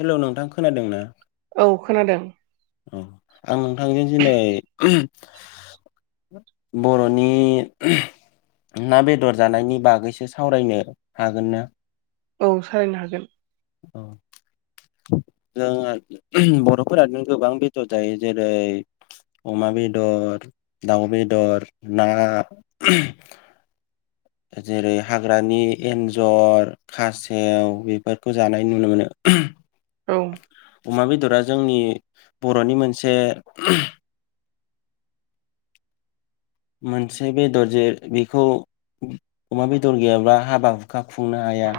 Hello नोंथां खोनादों ना? औ खोनादों। औ आं नोंथांजों दिनै बर'नि ना, बेदर जानायनि बागैसो सावरायनो हागोन ना? औ सालायनो हागोन। औ जोंहा ओहम बर'फोरानो गोबां बेदर जायो जेरै अमा बेदर, दाउ बेदर, ना। जेरै हाग्रानि एन्जर खासेव बेफोरखौ जानाय नुनो मोनो। [unintelligible] औ अमा बेदरा जोंनि बर'नि मोनसे मोनसे बेदर जे बेखौ अमा बेदर गैयाब्ला हाबा हुखा खुंनो हाया।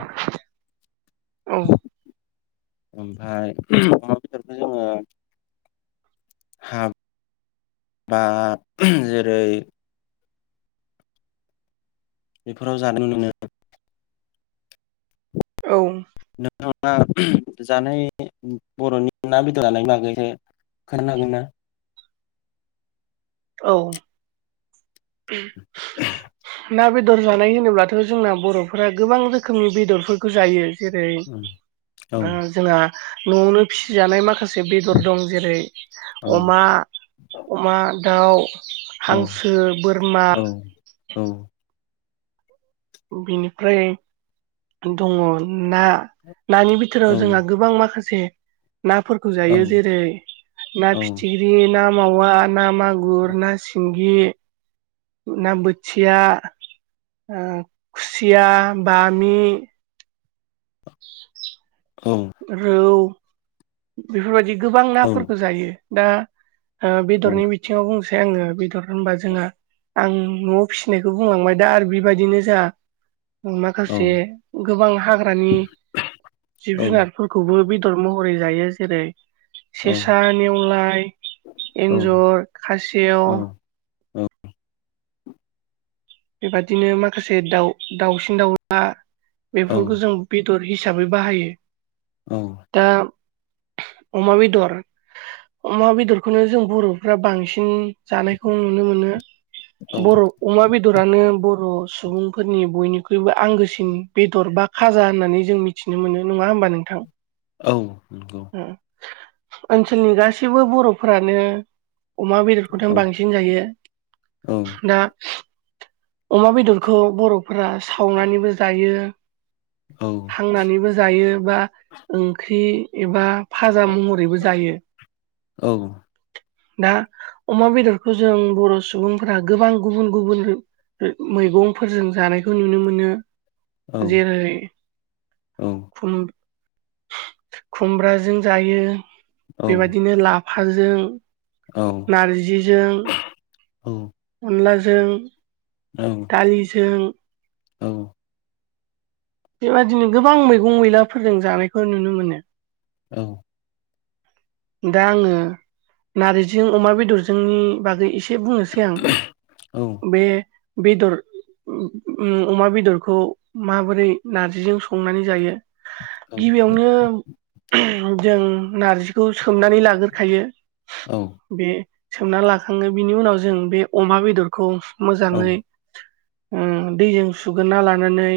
औ ओमफ्राय ओहम अमा बेदरखौ जोङो हा बा जेरै बेफोराव जागोन मोनो। औ नोंथाङा जानाय बर'नि ना बेदर जानाय बागै एसे खोन्थानो हागोनना? औ ए [unintelligible] ना बेदर जानाय होनोब्लाथ' जोंना बर'फोरा गोबां रोखोमनि बेदरफोरखौ जायो। जेरै औ ओ जोंहा न'आवनो फिसि जानाय माखासे खासे बेदर दं जेरै औ अमा अमा दाउ। हांसो बोरमा। औ औ बिनिफ्राय दङ ना। नानि बिथोराव जोंहा गोबां माखासे नाफोरखौ औ जायो जेरै ना फिथिख्रि ना मावा ना मागुर ना सिंगि ना बोथिया ओ खुसिया बामि औ रौ बेफोरबायदि गोबां औ नाफोरखौ जायो दा ओ बेदरनि नंगौ बिथिङाव बुंसै आङो बेदर होनबा जोंहा आं न'आव फिसिनायखौ बुंलांबाय दा आरो बेबायदिनो जोंहा उम माखासे औ गोबां हाग्रानि जिब जुनारफोरखौबो बे बेदर महरै जायो जेरै औ सेसा नेवलाय एन्जर खासेव औ बेबादिनो माखासे दाउ दाउसिन दाउला औ बेफोरखौ जों बे दर हिसाबै बाहायो, दा अमा बेदर अमा बेदरखौनो जों बर'फ्रा बांसिन जानायखौ नुनो मोनो, बर' अमा बेदरानो बर बर' सुबुंफोरनि बयनिख्रुइबो आंगोसिन बेदर बा खाजा होननानै जों मिथिनो मोनो नङा होम होमबा नोंथां। औ नंगौ। ओनसोलनि गासैबो बर'फोरानो अमा बेदरखौथ' बांसिन जायो, दा अमा बेदरखौ बर'फोरा सावनानैबो जायो। औ हांनानैबो जायो बा ओंख्रि एबा फाजा महरैबो जायो। औ दा अमा बेदरखौ जों बर' सुबुं ओ मैगंफोरजों जानायखौ नुनो मोनो जेरै खुम खुमब्राजों जायो बेबायदिनो लाब फाजों नारजिजों अनलाजों दालिजों औ। बेबादिनो गोबां मैगं मैलाफोरजों जानायखौ नुनो मोनो। औ। दा आङो नारजिजों अमा बेदरजोंनि बागै इसे से बुंनोसै आं औ बे बेदर उ‌ उम अमा बेदरखौ माबोरै नारजिजों संनानै जायो? औ गिबियावनो जों नारजिखौ सोमनानै लाग्रोखायो औ बे सोमना लाखाङो बिनि उनाव जों बे अमा बेदरखौ मोजाङै‌ उम दैजों सुग्रोना लानानै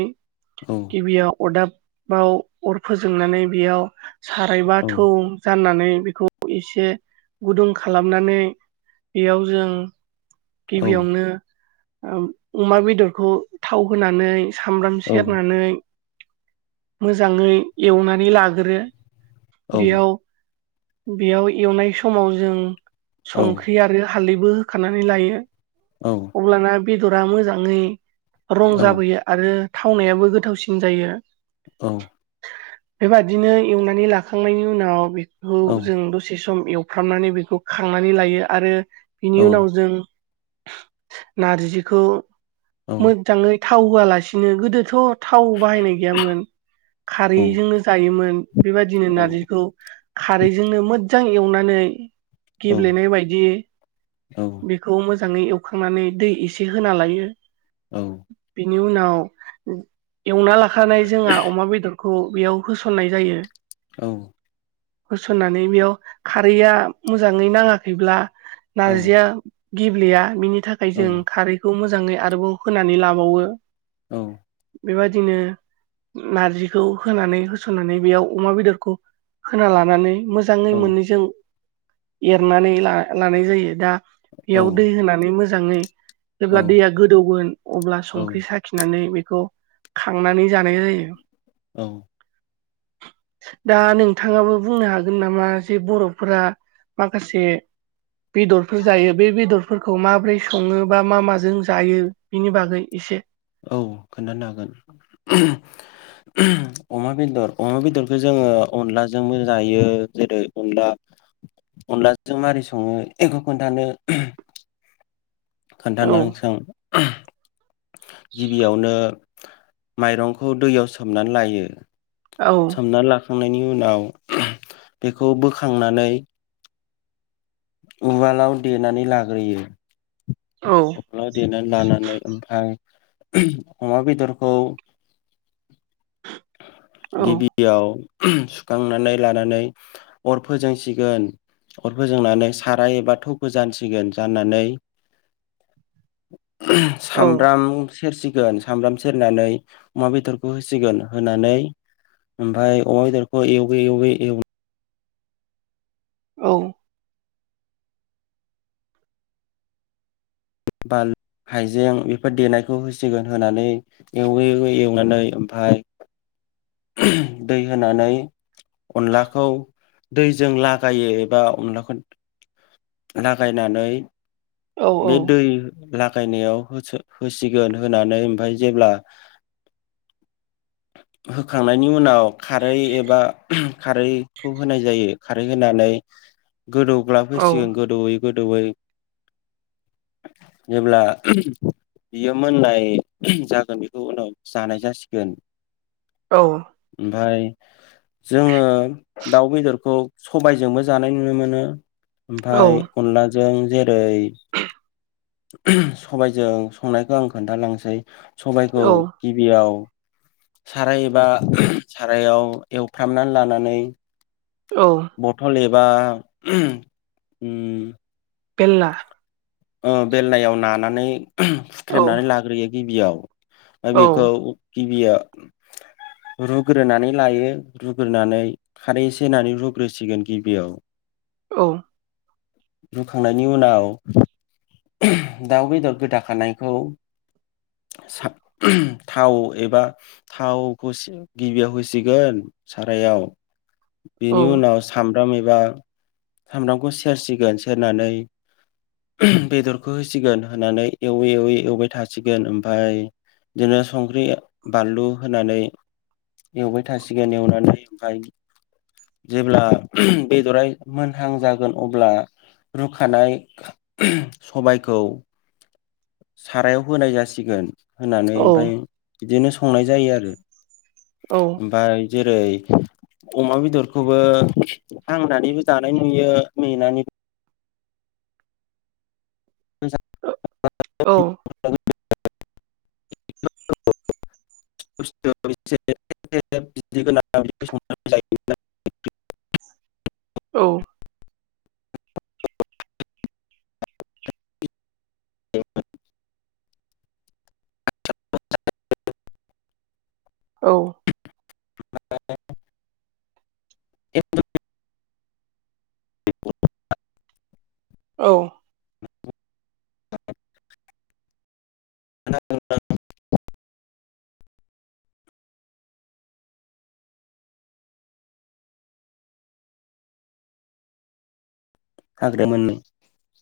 औ गिबियाव अरदाबाव अर फोजोंनानै बेयाव साराय बा‌ औ थौ जाननानै बेखौ एसे गुदुं खालामनानै बेयाव जों औ गिबियावनो ओम अमा बेदरखौ थाव होनानै सामब्राम औ सेरनानै मोजाङै एवनानै लाग्रो औ बेयाव बेयाव एवनाय समाव जों संख्रि आरो हालदैबो होखानानै लायो अब्लाना बेदरा मोजाङै रं जाबोयो आरो थावनायाबो गोथावसिन जायो। औ। बेबादिनो एवनानै लाखांनायनि उनाव बेखौ जों दसे स [unintelligible] एवफ्रामनानै बेखौ खांनानै लायो आरो बिनि उनाव जों नारजिखौ मोजाङै थाव होआलासिनो गोदोथ' थाव बाहायनाय गैयामोन खारैजोंनो जायोमोन । बेबायदिनो नारजिखौ खारैजोंनो मोजां एवनानै गेब्लेनाय बायदि बेखौ मो मोजाङै एवखांनानै दै एसे होना लायो। औ। बेनि उनाव एवना लाखानाय जोंहा अमा बेदर खौ बेयाव होसननाय जायो । औ । होसननानै बेयाव खारैया मोजाङै नाङाखैब्ला नारजिया गेब्लेया बिनि थाखाय जों खारैखौ मोजाङै आरोबाव होनानै लाबावो। औ। बेबायदिनो नारजिखौ होनानै होसननानै बेयाव अमा बेदरखौ होना लानानै मोजाङै मोननैजों एरनानै ला लानाय जायो दा बेयाव दै होनानै मोजाङै जेब्ला दैया गोदौगोन अब्ला संख्रि साखिनानै बि खौ खांनानै जानाय जायो। औ। दा नों नोंथाङाबो बुंनो हागोन नामा जे बर'फोरा माखासे बेदरफोर जायो। बे बेदरफोरखौ माबोरै सङो बा मा माजों जायो? बेनि बागै एसे औ खोनथानो हागोन। अमा बेदर अमा बेदरखौ जोङो अनलाजोंबो जायो जेरै अनला अनलाजों माबारै सङो एखौ खोन्थानो खोन्था औ [unintelligible] गिबियावनो माइरंखौ दैयाव सोमनानै लायो। औ सोमनानै लाखांनायनि उनाव बेखौ बोखांनानै उवालाव देनानै लाग्रोयो। औ खख्लाव देनानै लानानै ओमफ्राय। अमा बेदरखौ। औ गिबियाव। सुखांनानै लानानै अर फोजोंसिगोन। अर फोजोंनानै सारा एबा थौखौ जानसिगोन जाननानै। औ सामब्राम सेरसिगोन सामब्राम सेरनानै अमा बेदरखौ होसिगोन। होनानै ओमफ्राय अमा बेदरखौ एवै एवै एवै। औ। बाल। हाइजें बेफोर देनायखौ होसिगोन होनानै एवै एवै एवनानै ओमफाय। दै होनानै। अनलाखौ दैजों लागायो एबा अनलाखौ। लागायनानै औ बे दै। लागायनायाव होसिगोन होनानै ओमफाय जेब्ला। होखांनायनि उनाव। खारै एबा खारैखौ होनाय जायो खारै होनानै। औ गोदौग्लाफैसिगोन गोदौयै गोदौयै। जेब्ला। बियो मोननाय जागोन बेखौ उनाव जानाय जासिगोन। औ। ओमफाय जोङो दाउ बेदरखौ सबायजोंबो जानाय नुनो मोनो। औ ओमफाय अनलाजों जेरै। सबायजों संनायखौ आं खोन्थालांसै सबाइखौ औ गिबियाव। साराय एबा सारायाव एवफ्रामनानै लानानै। औ बथल एबा। फेलला। ओ बेल्लायाव नानानै औ हुख्रेमनानै लाग्रोयो गिबियाव। आरो औ बेखौ गिबिया। रुग्रोनानै लायो रुग्रोनानै खारै इसे होनानै रुग्रोसिगोन गिबियाव। औ। रुखांनायनि उनाव। दाउ बेदर गोदाखानायखौ। सा थाव एबा थाव गिबियाव होसिगोन सारायाव। औ बेनि उनाव साम ब्राम एबा सामब्रामखौ सेरसिगोन सेरनानै। बेदरखौ होसिगोन होनानै एवै एवै एवबाय थासिगोन ओमफाय। बिदिनो संख्रि बानलु होनानै। एवबाय थासिगोन एवनानै ओमफाय। जेब्ला बेदरा मोनहां जागोन अब्ला। रुखानाय। सबायखौ सारायाव होनाय जासिगोन। होनानै औ ओमफाय बिदिनो संनाय जायो आरो औ ओमफाय। जेरै। अमा बेदरखौबो हांनानैबो जानाय नुयो मेंनानै। मेनानैबो ओ औ। [unintelligible] [unintelligible] [unintelligible] औ [unintelligible] औ। [unintelligible] [unintelligible] औ। [unintelligible] [unintelligible] हाग्राया मोननै।